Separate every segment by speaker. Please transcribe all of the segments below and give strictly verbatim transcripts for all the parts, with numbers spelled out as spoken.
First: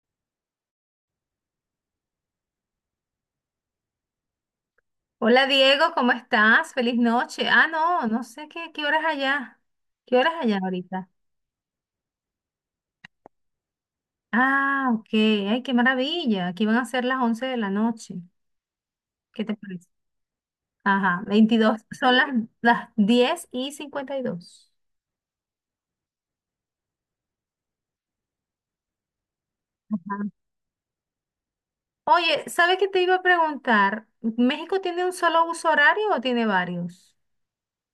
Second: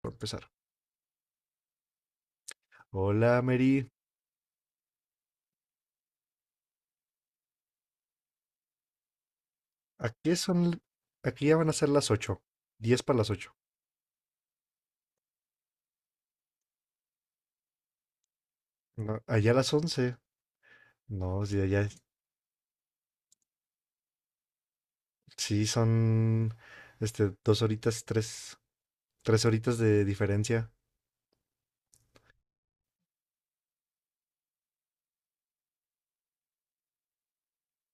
Speaker 1: Para empezar. Hola, Mary.
Speaker 2: Hola Diego, ¿cómo estás? Feliz noche. Ah, no, no sé qué, qué horas allá. ¿Qué horas
Speaker 1: Aquí
Speaker 2: allá
Speaker 1: son,
Speaker 2: ahorita?
Speaker 1: aquí ya van a ser las ocho, diez para las ocho.
Speaker 2: Ah, ok. Ay, qué maravilla. Aquí van a ser las once de la noche.
Speaker 1: No,
Speaker 2: ¿Qué
Speaker 1: allá
Speaker 2: te
Speaker 1: las
Speaker 2: parece?
Speaker 1: once.
Speaker 2: Ajá,
Speaker 1: No, sí,
Speaker 2: Veintidós.
Speaker 1: allá
Speaker 2: Son las, las diez y cincuenta y dos.
Speaker 1: sí son, este, dos horitas, tres, tres horitas de
Speaker 2: Ajá.
Speaker 1: diferencia.
Speaker 2: Oye, ¿sabes qué te iba a preguntar? ¿México tiene un solo uso horario o tiene varios?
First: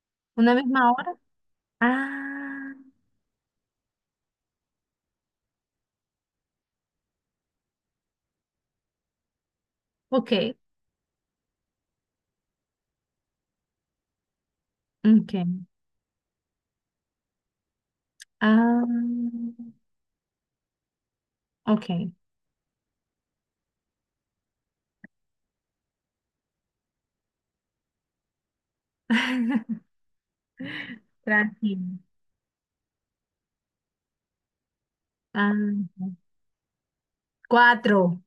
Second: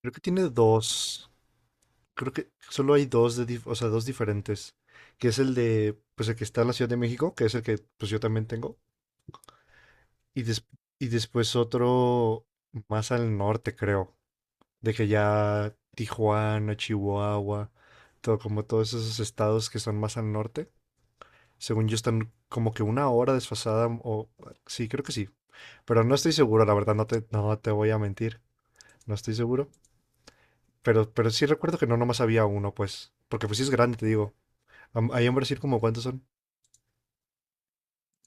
Speaker 1: Creo que tiene
Speaker 2: ¿Una misma hora?
Speaker 1: dos. Creo que
Speaker 2: Ah,
Speaker 1: solo hay dos de, dif- o sea, dos diferentes. Que es el de, pues el que está en la Ciudad de México, que es el que, pues yo también tengo. Y,
Speaker 2: ok.
Speaker 1: des- y después otro más al norte, creo. De que
Speaker 2: Ok.
Speaker 1: ya Tijuana, Chihuahua, todo como
Speaker 2: Ah,
Speaker 1: todos esos estados que son más al norte, según yo
Speaker 2: ok.
Speaker 1: están como que una hora desfasada mm, o sí, creo que sí, pero no estoy seguro, la verdad no te no te voy a mentir, no estoy seguro, pero pero sí recuerdo que no
Speaker 2: Tranquilo.
Speaker 1: nomás había uno, pues, porque pues sí es grande, te digo. Am- Ahí en
Speaker 2: Ah,
Speaker 1: Brasil, ¿como cuántos son?
Speaker 2: cuatro.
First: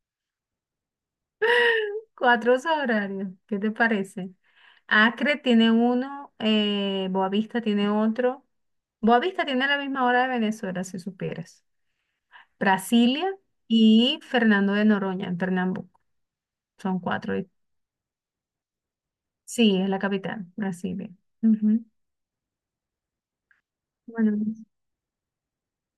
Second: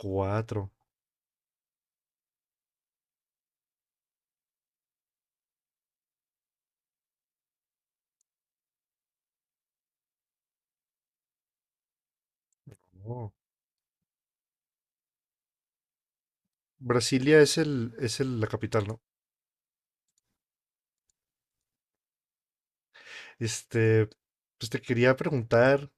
Speaker 1: Cuatro.
Speaker 2: Cuatro horarios. ¿Qué te parece? Acre tiene uno, eh, Boavista tiene otro. Boavista tiene la misma hora de Venezuela, si supieras. Brasilia
Speaker 1: Oh.
Speaker 2: y Fernando de Noroña, en Pernambuco. Son cuatro.
Speaker 1: Brasilia es el es el- la capital, ¿no?
Speaker 2: Sí, es la capital, Brasilia. Ujú.
Speaker 1: Este,
Speaker 2: Bueno,
Speaker 1: pues te quería preguntar,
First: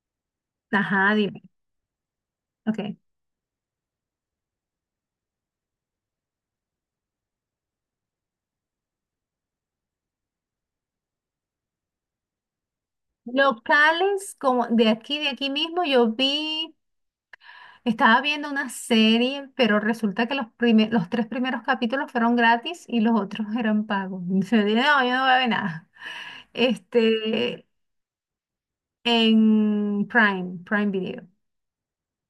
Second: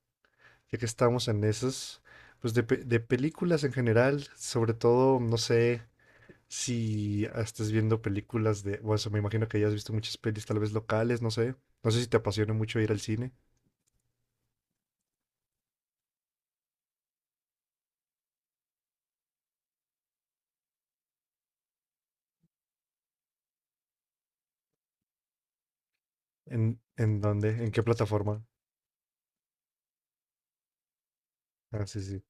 Speaker 1: ya que
Speaker 2: ajá,
Speaker 1: estamos
Speaker 2: dime.
Speaker 1: en esas, pues de, pe-
Speaker 2: Ok.
Speaker 1: de películas en general, sobre todo, no sé si estás viendo películas de, bueno, o sea, me imagino que ya has visto muchas pelis tal vez locales, no sé, no sé si te apasiona mucho ir al cine.
Speaker 2: Locales como de aquí, de aquí mismo, yo vi. Estaba viendo una serie, pero resulta que los, prime- los tres primeros capítulos fueron gratis y los otros eran pagos. Y se dije, no, yo no voy a ver nada.
Speaker 1: ¿En, en dónde?
Speaker 2: Este,
Speaker 1: ¿En qué plataforma?
Speaker 2: en Prime, Prime Video.
Speaker 1: Ah, sí, sí.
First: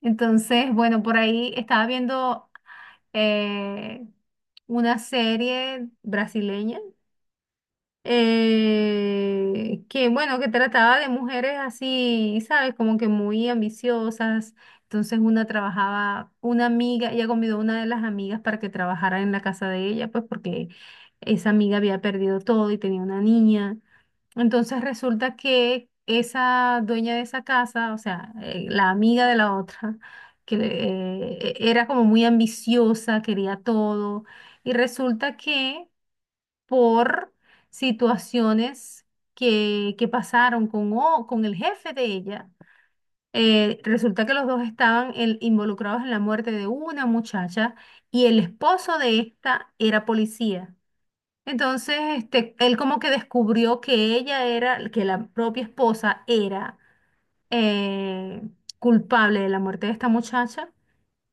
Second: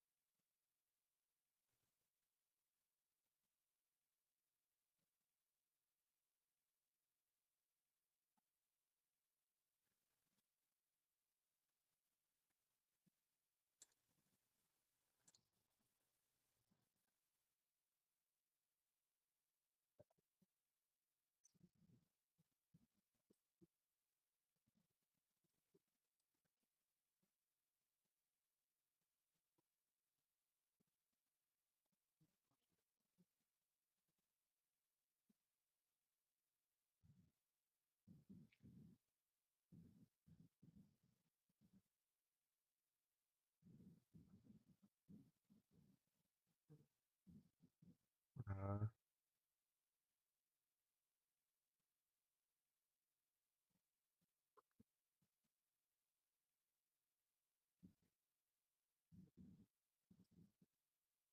Speaker 2: Entonces, bueno, por ahí estaba viendo eh, una serie brasileña eh, que bueno, que trataba de mujeres así, ¿sabes? Como que muy ambiciosas. Entonces una trabajaba, una amiga, ella convidó a una de las amigas para que trabajara en la casa de ella, pues porque esa amiga había perdido todo y tenía una niña. Entonces resulta que esa dueña de esa casa, o sea, eh, la amiga de la otra, que eh, e, era como muy ambiciosa, quería todo, y resulta que por situaciones que, que pasaron con, o- con el jefe de ella. Eh, resulta que los dos estaban en- involucrados en la muerte de una muchacha y el
Speaker 1: Ah,
Speaker 2: esposo de esta era policía. Entonces, este, él como que descubrió que ella era, que la propia esposa era eh, culpable de la muerte de esta muchacha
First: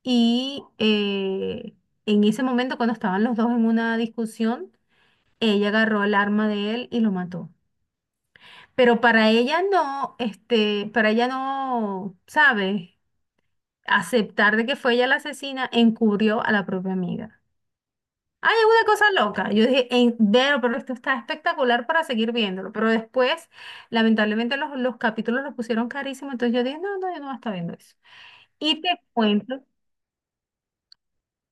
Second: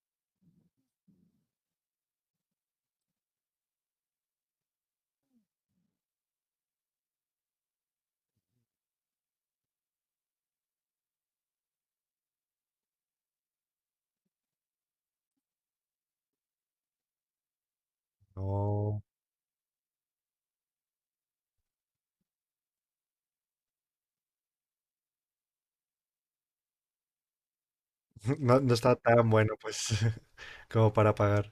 Speaker 2: y eh, en ese momento cuando estaban los dos en una discusión, ella agarró el arma de él y lo mató. Pero para ella no, este, para ella no, ¿sabe? Aceptar de que fue ella la asesina encubrió a la propia amiga. Hay una
Speaker 1: no.
Speaker 2: cosa loca. Yo dije, "En- pero, pero esto está espectacular para seguir viéndolo. Pero después, lamentablemente, los, los capítulos los pusieron carísimo. Entonces yo dije, no, no, yo no voy a estar viendo eso.
Speaker 1: No, no
Speaker 2: Y te
Speaker 1: está tan bueno,
Speaker 2: cuento.
Speaker 1: pues, como para pagar.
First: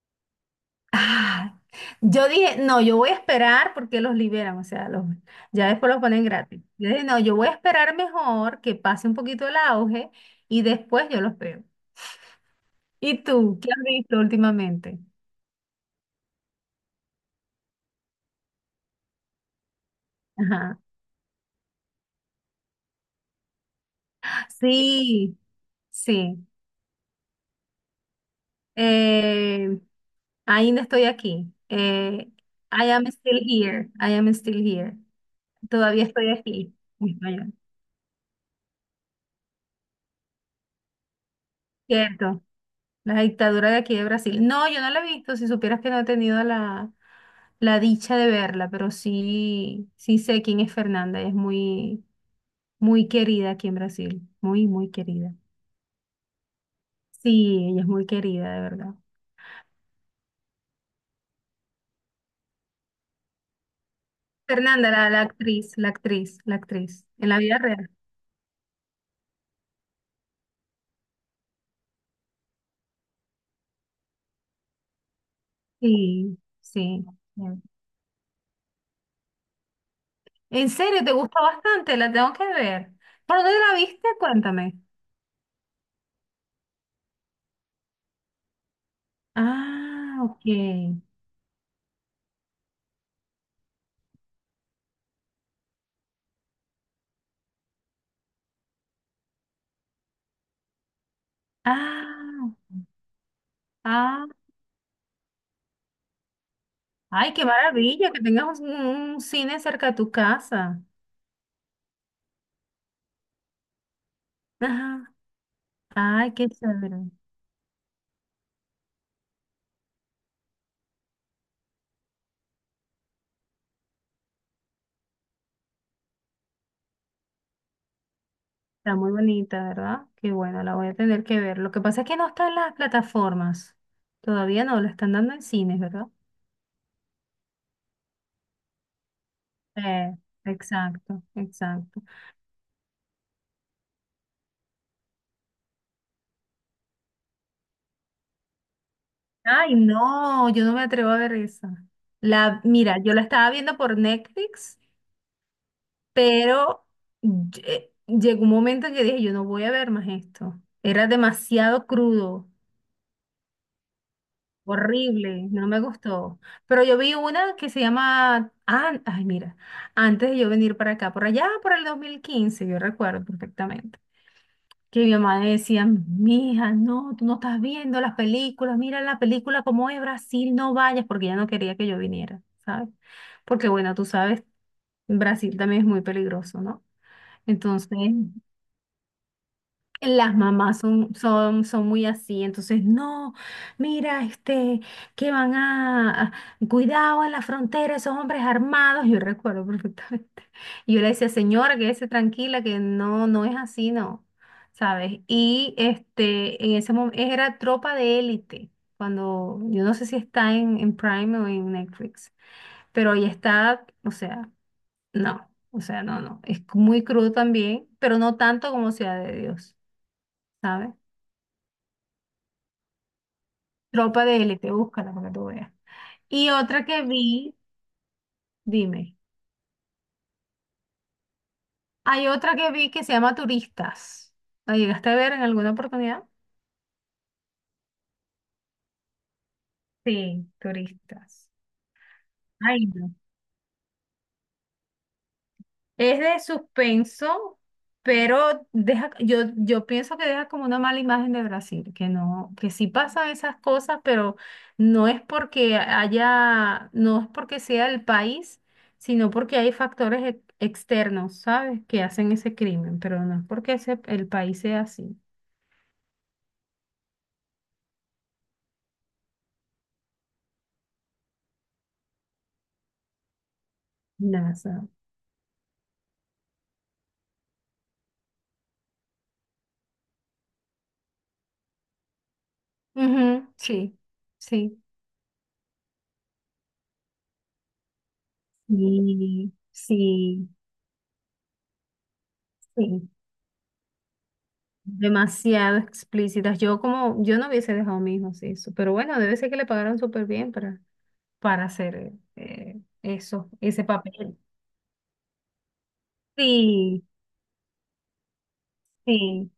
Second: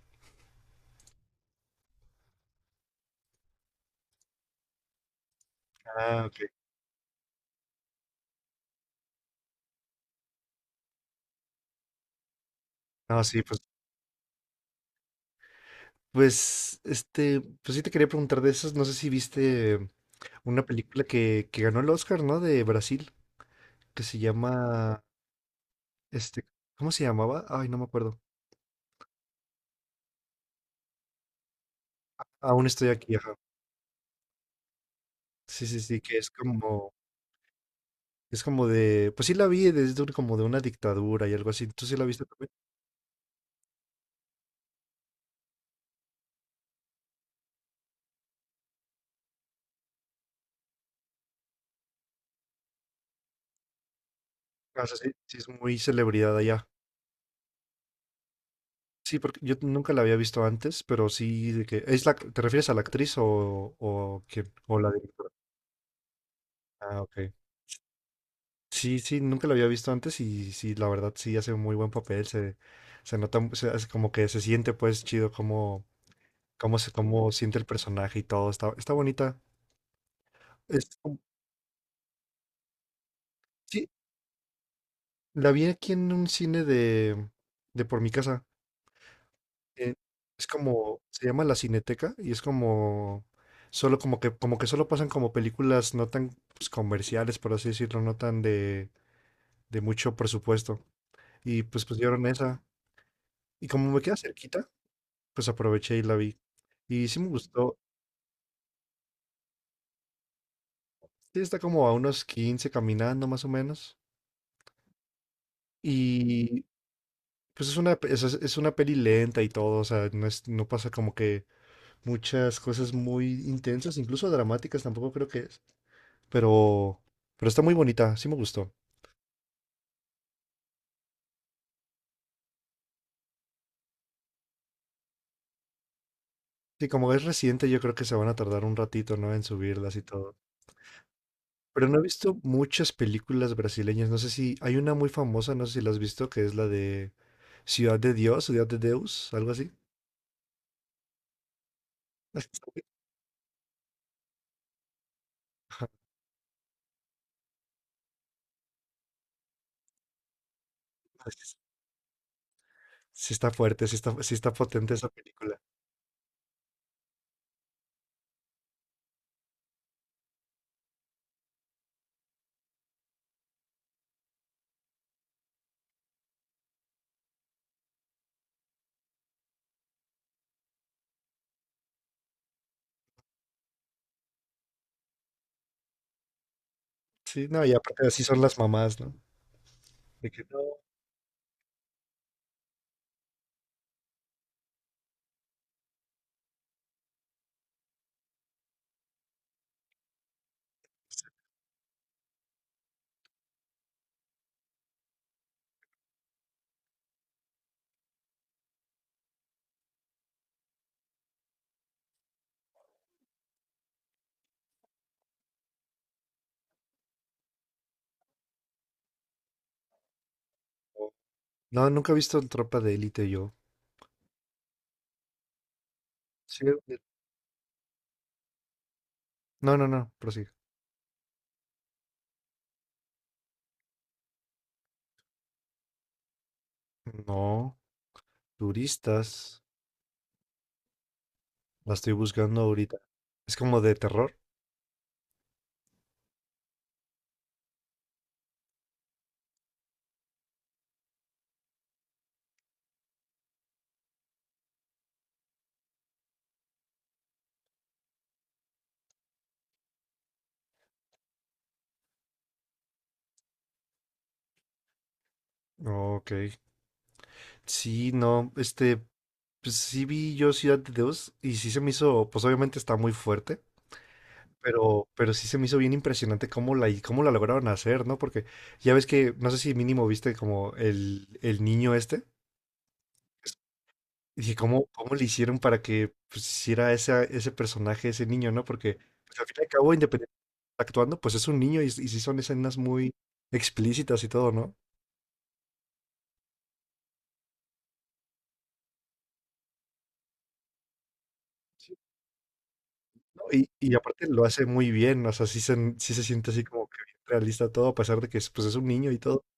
Speaker 2: Ah, yo dije, no, yo voy a esperar porque los liberan, o sea, los, ya después los
Speaker 1: Ah,
Speaker 2: ponen
Speaker 1: ok.
Speaker 2: gratis. Yo dije, no, yo voy a esperar mejor que pase un poquito el auge y después yo los veo.
Speaker 1: No,
Speaker 2: ¿Y
Speaker 1: sí,
Speaker 2: tú,
Speaker 1: pues,
Speaker 2: qué has visto últimamente?
Speaker 1: pues, este, pues sí te quería preguntar de esas, no sé si viste una
Speaker 2: Ajá.
Speaker 1: película que, que ganó el Oscar, ¿no? De Brasil. Que se llama,
Speaker 2: Sí,
Speaker 1: este,
Speaker 2: sí.
Speaker 1: ¿cómo se llamaba? Ay, no me acuerdo.
Speaker 2: Eh, Ainda estoy aquí. Eh,
Speaker 1: Aún
Speaker 2: I
Speaker 1: estoy
Speaker 2: am
Speaker 1: aquí, ajá.
Speaker 2: still here. I am still here.
Speaker 1: Sí, sí, sí,
Speaker 2: Todavía
Speaker 1: que es
Speaker 2: estoy aquí.
Speaker 1: como, es como de, pues sí la vi, desde un- como de una dictadura y algo así. ¿Tú sí la viste
Speaker 2: Cierto,
Speaker 1: también?
Speaker 2: la dictadura de aquí de Brasil. No, yo no la he visto, si supieras que no he tenido la, la dicha de verla, pero sí, sí sé quién es Fernanda, ella es muy, muy querida aquí en Brasil, muy,
Speaker 1: Ah, o
Speaker 2: muy
Speaker 1: sea, sí,
Speaker 2: querida.
Speaker 1: sí es muy celebridad allá.
Speaker 2: Sí, ella es muy querida, de verdad.
Speaker 1: Sí, porque yo nunca la había visto antes, pero sí, de que es la, ¿te refieres a la actriz o o quién? ¿O la
Speaker 2: Fernanda, la, la
Speaker 1: directora?
Speaker 2: actriz, la actriz, la
Speaker 1: Ah,
Speaker 2: actriz, en
Speaker 1: ok.
Speaker 2: la vida real.
Speaker 1: Sí, sí, nunca la había visto antes y sí, la verdad sí hace un muy buen papel. Se se nota, mu- se hace como que se siente pues chido
Speaker 2: Sí,
Speaker 1: cómo se,
Speaker 2: sí.
Speaker 1: cómo siente
Speaker 2: bien.
Speaker 1: el personaje y todo. Está, está bonita.
Speaker 2: ¿En
Speaker 1: Es
Speaker 2: serio? ¿Te
Speaker 1: como-
Speaker 2: gusta bastante? La tengo que ver. ¿Por dónde la
Speaker 1: sí,
Speaker 2: viste? Cuéntame.
Speaker 1: la vi aquí en un cine de, de por mi casa. eh,
Speaker 2: Ah,
Speaker 1: es
Speaker 2: ok.
Speaker 1: como, se llama La Cineteca y es como, solo como que, como que solo pasan como películas no tan pues, comerciales, por así decirlo, no tan de, de mucho presupuesto. Y pues pusieron
Speaker 2: Ah,
Speaker 1: esa. Y como me queda
Speaker 2: ah,
Speaker 1: cerquita, pues aproveché y la vi. Y sí me
Speaker 2: Ay, qué
Speaker 1: gustó.
Speaker 2: maravilla que tengas un, un cine cerca de tu casa.
Speaker 1: Sí, está como a unos quince caminando más o menos.
Speaker 2: Ajá. Ay, qué chévere.
Speaker 1: Pues es una, es, es una peli lenta y todo, o sea, no es, no pasa como que muchas cosas muy intensas, incluso dramáticas tampoco creo que es, pero, pero está muy bonita, sí me gustó.
Speaker 2: Está muy bonita, ¿verdad? Qué bueno, la voy a tener que ver. Lo que pasa es que no está en las plataformas. Todavía no, la están dando en cines, ¿verdad?
Speaker 1: Sí, como es reciente, yo creo que se van a tardar un ratito, ¿no? En subirlas y
Speaker 2: Eh,
Speaker 1: todo.
Speaker 2: exacto,
Speaker 1: Pero no he
Speaker 2: exacto.
Speaker 1: visto muchas películas brasileñas, no sé si, hay una muy famosa, no sé si la has visto, que es la de Ciudad de Dios, Ciudad de Deus, algo así.
Speaker 2: Ay, no, yo no me atrevo a ver esa. La, mira, yo la estaba viendo por Netflix,
Speaker 1: Ajá,
Speaker 2: pero lle- llegó un momento en que dije, yo no voy a ver más esto. Era
Speaker 1: es.
Speaker 2: demasiado crudo.
Speaker 1: Sí está fuerte, sí está, sí está potente esa
Speaker 2: Horrible,
Speaker 1: película.
Speaker 2: no me gustó. Pero yo vi una que se llama, ah, ay, mira, antes de yo venir para acá, por allá, por el dos mil quince yo recuerdo perfectamente, que mi mamá decía, mija, no, tú no estás viendo las películas, mira la película como es Brasil, no vayas, porque ella no quería que yo viniera, ¿sabes? Porque bueno, tú sabes, Brasil también es muy peligroso, ¿no?
Speaker 1: Sí, no, y
Speaker 2: Entonces,
Speaker 1: aparte así son las mamás, ¿no? De
Speaker 2: las
Speaker 1: que, "No",
Speaker 2: mamás son, son, son muy así, entonces, no, mira, este, que van a, a- cuidado en la frontera, esos hombres armados, yo recuerdo perfectamente. Y yo le decía, señora, quédese tranquila, que no, no es así, no, ¿sabes? Y este, en ese momento, era Tropa de Élite, cuando, yo no sé si está en, en Prime o en Netflix, pero ahí está, o sea, no, o sea, no, no, es muy crudo también, pero no tanto como Ciudad de Dios. ¿Sabes?
Speaker 1: no, nunca he visto Tropa de Élite yo.
Speaker 2: Tropa de élite, búscala para que tú veas. Y
Speaker 1: Sí,
Speaker 2: otra
Speaker 1: de-
Speaker 2: que vi, dime,
Speaker 1: No, no, no, prosigue.
Speaker 2: hay otra que vi que se llama Turistas. ¿La llegaste a ver en alguna oportunidad?
Speaker 1: No, turistas.
Speaker 2: Sí, Turistas.
Speaker 1: La estoy buscando
Speaker 2: Ay,
Speaker 1: ahorita.
Speaker 2: no.
Speaker 1: Es como de terror.
Speaker 2: Es de suspenso, pero deja, yo, yo pienso que deja como una mala imagen de Brasil, que no, que sí pasan esas cosas, pero no es porque haya, no es porque sea el país, sino porque hay factores ex- externos, ¿sabes? Que hacen ese crimen, pero no es porque ese, el país sea así.
Speaker 1: Ok. Sí, no, este, pues sí vi yo Ciudad de Dios y sí se me hizo, pues obviamente está muy fuerte,
Speaker 2: Nada.
Speaker 1: pero, pero sí se me hizo bien impresionante cómo la, cómo la lograron hacer, ¿no? Porque ya ves que, no sé si mínimo viste como el, el niño este.
Speaker 2: Ujú, sí,
Speaker 1: Y dije,
Speaker 2: sí.
Speaker 1: ¿cómo, cómo le hicieron para que pues, hiciera esa, ese personaje, ese niño, ¿no? Porque pues, al
Speaker 2: Sí,
Speaker 1: fin y al cabo, independientemente
Speaker 2: sí,
Speaker 1: actuando, pues es un niño y, y sí son escenas
Speaker 2: sí.
Speaker 1: muy explícitas y todo, ¿no?
Speaker 2: Demasiado explícitas. Yo como, yo no hubiese dejado a mi hijo así eso, pero bueno, debe ser que le pagaron súper bien para, para hacer eh,
Speaker 1: No.
Speaker 2: eso,
Speaker 1: Y,
Speaker 2: ese
Speaker 1: y aparte
Speaker 2: papel.
Speaker 1: lo hace muy bien, o sea, sí se, sí se siente así como que
Speaker 2: Sí,
Speaker 1: bien realista todo, a pesar de que es, pues, es un niño y todo.
Speaker 2: sí.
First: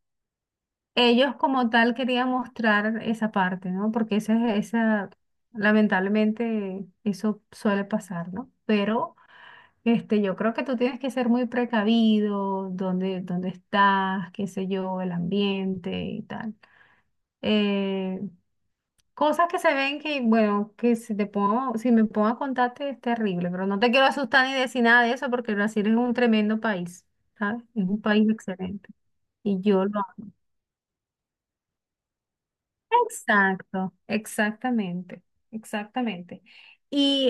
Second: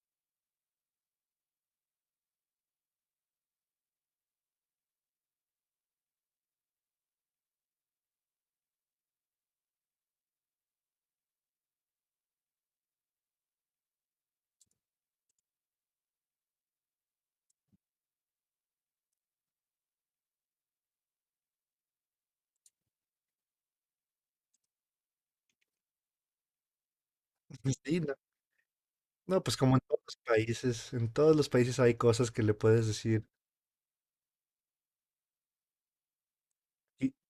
Speaker 2: Ellos como tal querían mostrar esa parte, ¿no? Porque esa, es- esa, lamentablemente, eso suele pasar, ¿no? Pero este, yo creo que tú tienes que ser muy precavido, dónde, dónde estás, qué sé yo, el ambiente y tal. Eh, Cosas que se ven que, bueno, que si te pongo, si me pongo a contarte es terrible, pero no te quiero asustar ni decir nada de eso porque Brasil es un tremendo país, ¿sabes? Es
Speaker 1: Sí,
Speaker 2: un
Speaker 1: no,
Speaker 2: país excelente.
Speaker 1: no, pues
Speaker 2: Y
Speaker 1: como en
Speaker 2: yo lo
Speaker 1: todos los
Speaker 2: amo.
Speaker 1: países, en todos los países hay cosas que le puedes decir.
Speaker 2: Exacto, exactamente, exactamente.
Speaker 1: Y
Speaker 2: Y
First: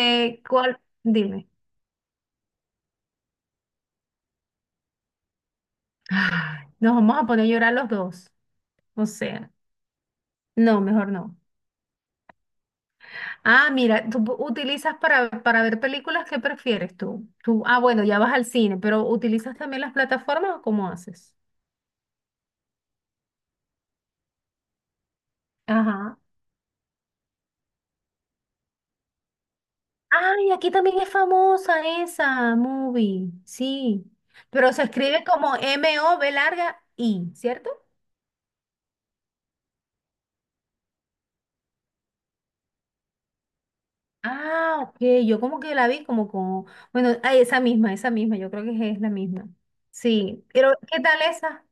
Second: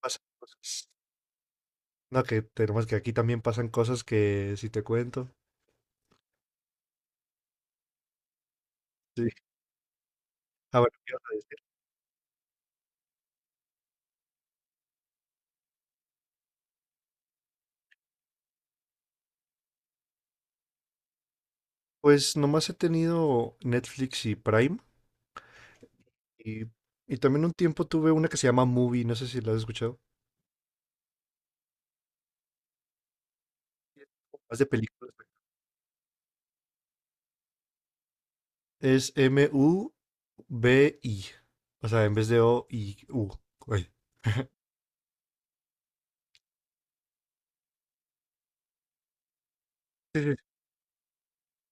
Speaker 1: pasan
Speaker 2: ¿cuál?
Speaker 1: cosas.
Speaker 2: Dime.
Speaker 1: No, que tenemos que aquí también pasan cosas que si te cuento.
Speaker 2: Ay, nos vamos a poner a llorar los dos. O
Speaker 1: Sí.
Speaker 2: sea,
Speaker 1: Ah,
Speaker 2: no,
Speaker 1: bueno,
Speaker 2: mejor
Speaker 1: ¿qué ibas
Speaker 2: no.
Speaker 1: a
Speaker 2: Ah, mira, tú pu- utilizas para, para ver películas, ¿qué prefieres tú? Tú, ah, bueno, ya vas al cine, pero ¿utilizas también las plataformas o cómo haces?
Speaker 1: Pues nomás he tenido Netflix y Prime
Speaker 2: Ajá.
Speaker 1: y, y también un tiempo tuve una que se llama Movie, no sé si la has escuchado.
Speaker 2: Ay, aquí también es famosa esa movie, sí.
Speaker 1: Más de
Speaker 2: Pero se
Speaker 1: películas.
Speaker 2: escribe como M-O-V larga I, ¿cierto?
Speaker 1: Es M-U-B-I. O sea, en vez de O-I-U. Ay.
Speaker 2: Ah, ok, yo como que la vi como como, bueno, ah, esa misma, esa misma, yo creo que es la misma.
Speaker 1: Sí, sí.
Speaker 2: Sí, pero ¿qué tal esa?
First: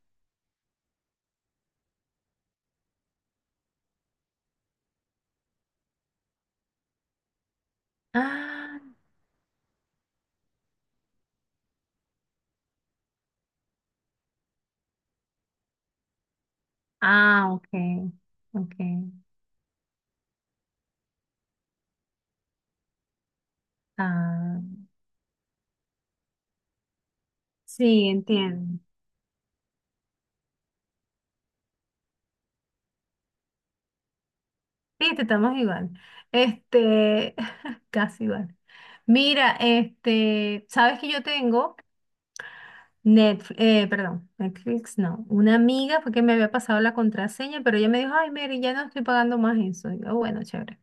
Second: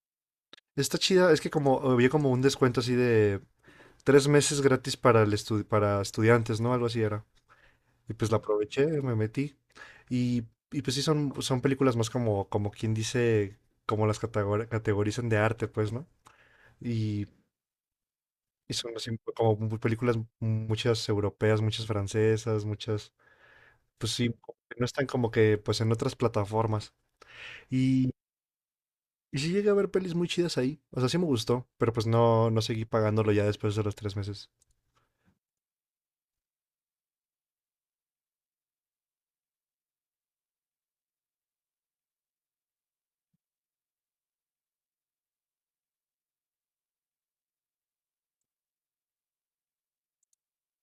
Speaker 1: Está chida, es que como había como un descuento así de tres meses gratis para el estu- para estudiantes, ¿no? Algo así era. Y pues la
Speaker 2: Ah,
Speaker 1: aproveché, me metí. Y, y pues sí, son, son películas más como, como quien dice, como las categori- categorizan de arte, pues, ¿no? Y,
Speaker 2: ah, ok,
Speaker 1: y
Speaker 2: ok.
Speaker 1: son así como mu- películas, muchas europeas, muchas francesas, muchas, pues sí, como
Speaker 2: Ah,
Speaker 1: que no están como que pues en otras plataformas.
Speaker 2: sí,
Speaker 1: Y,
Speaker 2: entiendo.
Speaker 1: y sí llegué a ver pelis muy chidas ahí. O sea, sí me gustó, pero pues no, no seguí pagándolo ya después de los tres meses.
Speaker 2: Viste, estamos igual. Este, casi igual. Mira, este, sabes que yo tengo Netflix, eh, perdón, Netflix no. Una amiga fue que me había pasado la contraseña, pero ella me dijo, ay, Mary, ya no estoy pagando más eso. Y yo, bueno, chévere.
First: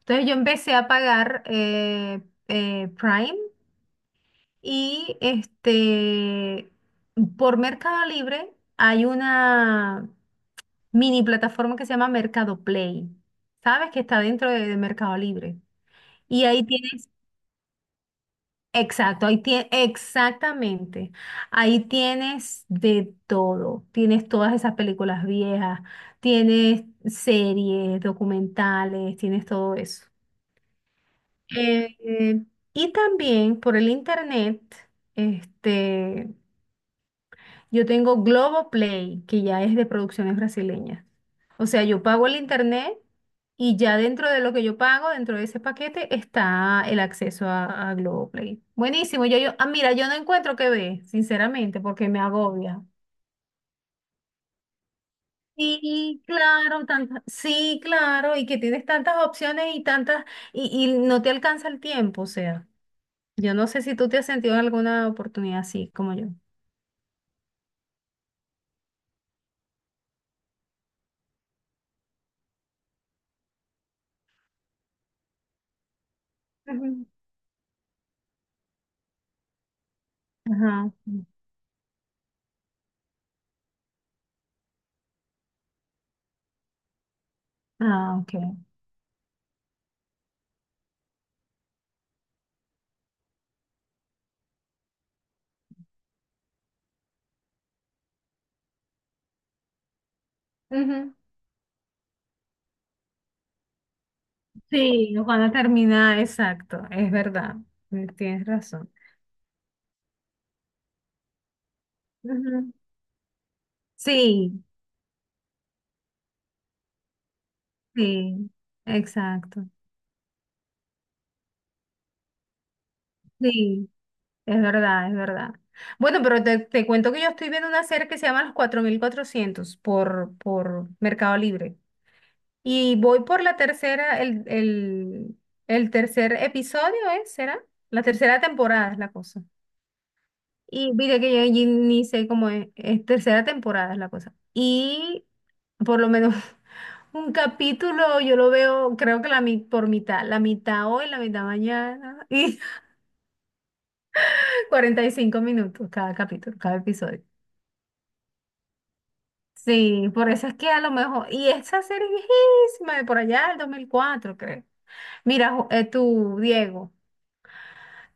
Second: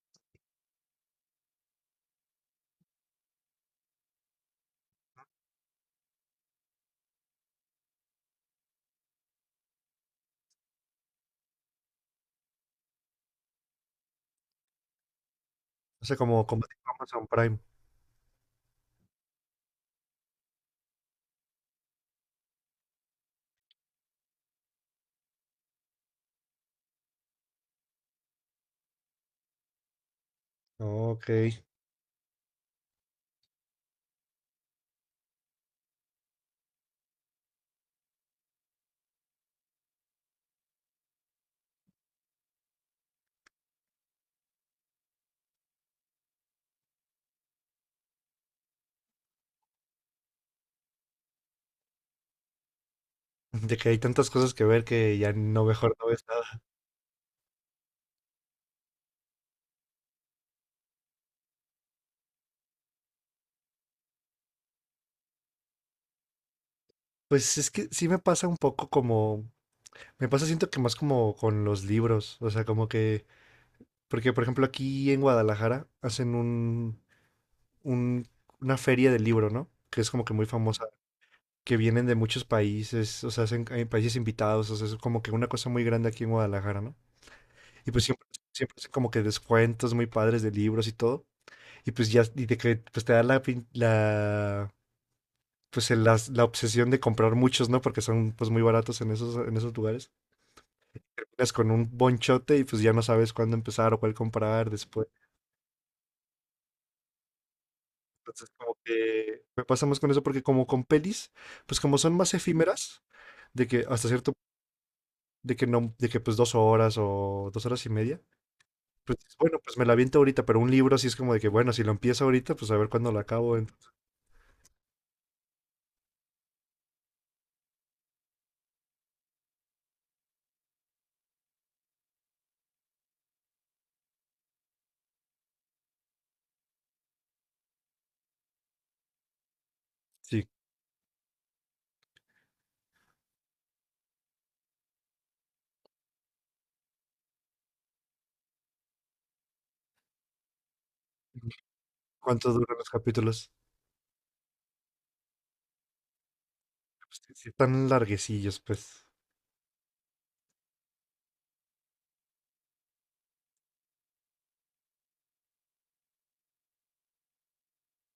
Speaker 2: Entonces yo empecé a pagar eh, eh, Prime y este, por Mercado Libre hay una mini plataforma que se llama Mercado Play. ¿Sabes? Que está dentro de, de Mercado Libre.
Speaker 1: O sea,
Speaker 2: Y
Speaker 1: como, como
Speaker 2: ahí
Speaker 1: tipo
Speaker 2: tienes
Speaker 1: Amazon Prime.
Speaker 2: Exacto, ahí tie- exactamente. Ahí tienes de todo. Tienes todas esas películas viejas, tienes series, documentales, tienes todo eso.
Speaker 1: Ok.
Speaker 2: Eh, eh, y también por el internet, este, yo tengo Globoplay, que ya es de producciones brasileñas. O sea, yo pago el internet y ya dentro de lo que yo pago, dentro de ese paquete, está el acceso a, a Globoplay. Buenísimo. Yo, yo, ah, mira, yo no encuentro qué ver, sinceramente, porque me agobia.
Speaker 1: De que hay tantas cosas que ver que ya no mejor no
Speaker 2: Sí,
Speaker 1: ves nada.
Speaker 2: claro, tantas, sí, claro, y que tienes tantas opciones y tantas, y, y no te alcanza el tiempo, o sea, yo no sé si tú te has sentido en alguna oportunidad así como yo.
Speaker 1: Pues es que sí me pasa un poco como, me pasa siento que más como con los libros, o sea, como que, porque por ejemplo aquí en Guadalajara hacen un,
Speaker 2: Ujú.
Speaker 1: un- una feria del libro, ¿no? Que es como que muy famosa,
Speaker 2: Ajá.
Speaker 1: que vienen de muchos países, o sea, hacen, hay países invitados, o sea, es como que una cosa muy grande aquí en Guadalajara, ¿no? Y pues
Speaker 2: Ah,
Speaker 1: siempre,
Speaker 2: ok.
Speaker 1: siempre hacen como que descuentos muy padres de libros y todo. Y pues ya, y de que pues te da la, pin- la pues el- las- la obsesión de comprar muchos, ¿no? Porque son pues muy baratos en esos, en esos lugares.
Speaker 2: Ujú.
Speaker 1: Terminas con un bonchote y pues ya no sabes cuándo empezar o cuál comprar después.
Speaker 2: Sí, Juana termina, exacto, es verdad, eh, tienes
Speaker 1: Entonces como
Speaker 2: razón.
Speaker 1: que me pasa más con eso porque como con pelis, pues como son más
Speaker 2: Ujú.
Speaker 1: efímeras, de que hasta cierto,
Speaker 2: Sí,
Speaker 1: de que no, de que pues dos horas o dos horas y media,
Speaker 2: sí,
Speaker 1: pues dices, bueno,
Speaker 2: exacto,
Speaker 1: pues me la aviento ahorita, pero un libro sí es como de que, bueno, si lo empiezo ahorita, pues a ver cuándo lo acabo,
Speaker 2: sí,
Speaker 1: entonces,
Speaker 2: es verdad, es verdad. Bueno, pero te, te cuento que yo estoy viendo una serie que se llama Los cuatro mil cuatrocientos por, por Mercado Libre y voy por la tercera, el, el, el tercer episodio, ¿eh? ¿Será? La tercera temporada es la cosa.
Speaker 1: sí,
Speaker 2: Y mira que yo allí ni sé cómo es, es tercera temporada es la cosa. Y por lo menos un capítulo yo lo veo, creo que la mi- por mitad, la mitad hoy, la mitad mañana
Speaker 1: ¿cuánto
Speaker 2: y
Speaker 1: duran los capítulos?
Speaker 2: cuarenta y cinco minutos cada capítulo, cada
Speaker 1: Pues
Speaker 2: episodio.
Speaker 1: sí, sí están larguecillos, pues,
Speaker 2: Sí, por eso es que a lo mejor, y esa serie es viejísima, de por allá del dos mil cuatro creo. Mira, Ju- eh, tú, Diego,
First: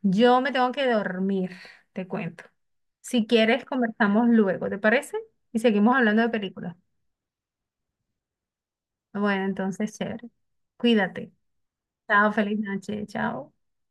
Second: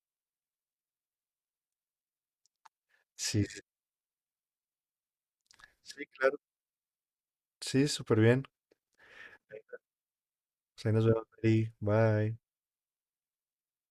Speaker 2: yo me tengo que dormir, te cuento. Si
Speaker 1: sí, sí,
Speaker 2: quieres, conversamos luego, ¿te parece? Y seguimos
Speaker 1: sí,
Speaker 2: hablando de
Speaker 1: claro,
Speaker 2: películas.
Speaker 1: sí, súper bien,
Speaker 2: Bueno, entonces, chévere.
Speaker 1: pues ahí nos vemos,
Speaker 2: Cuídate.
Speaker 1: Mary.
Speaker 2: Chao,
Speaker 1: Bye.
Speaker 2: feliz noche. Chao.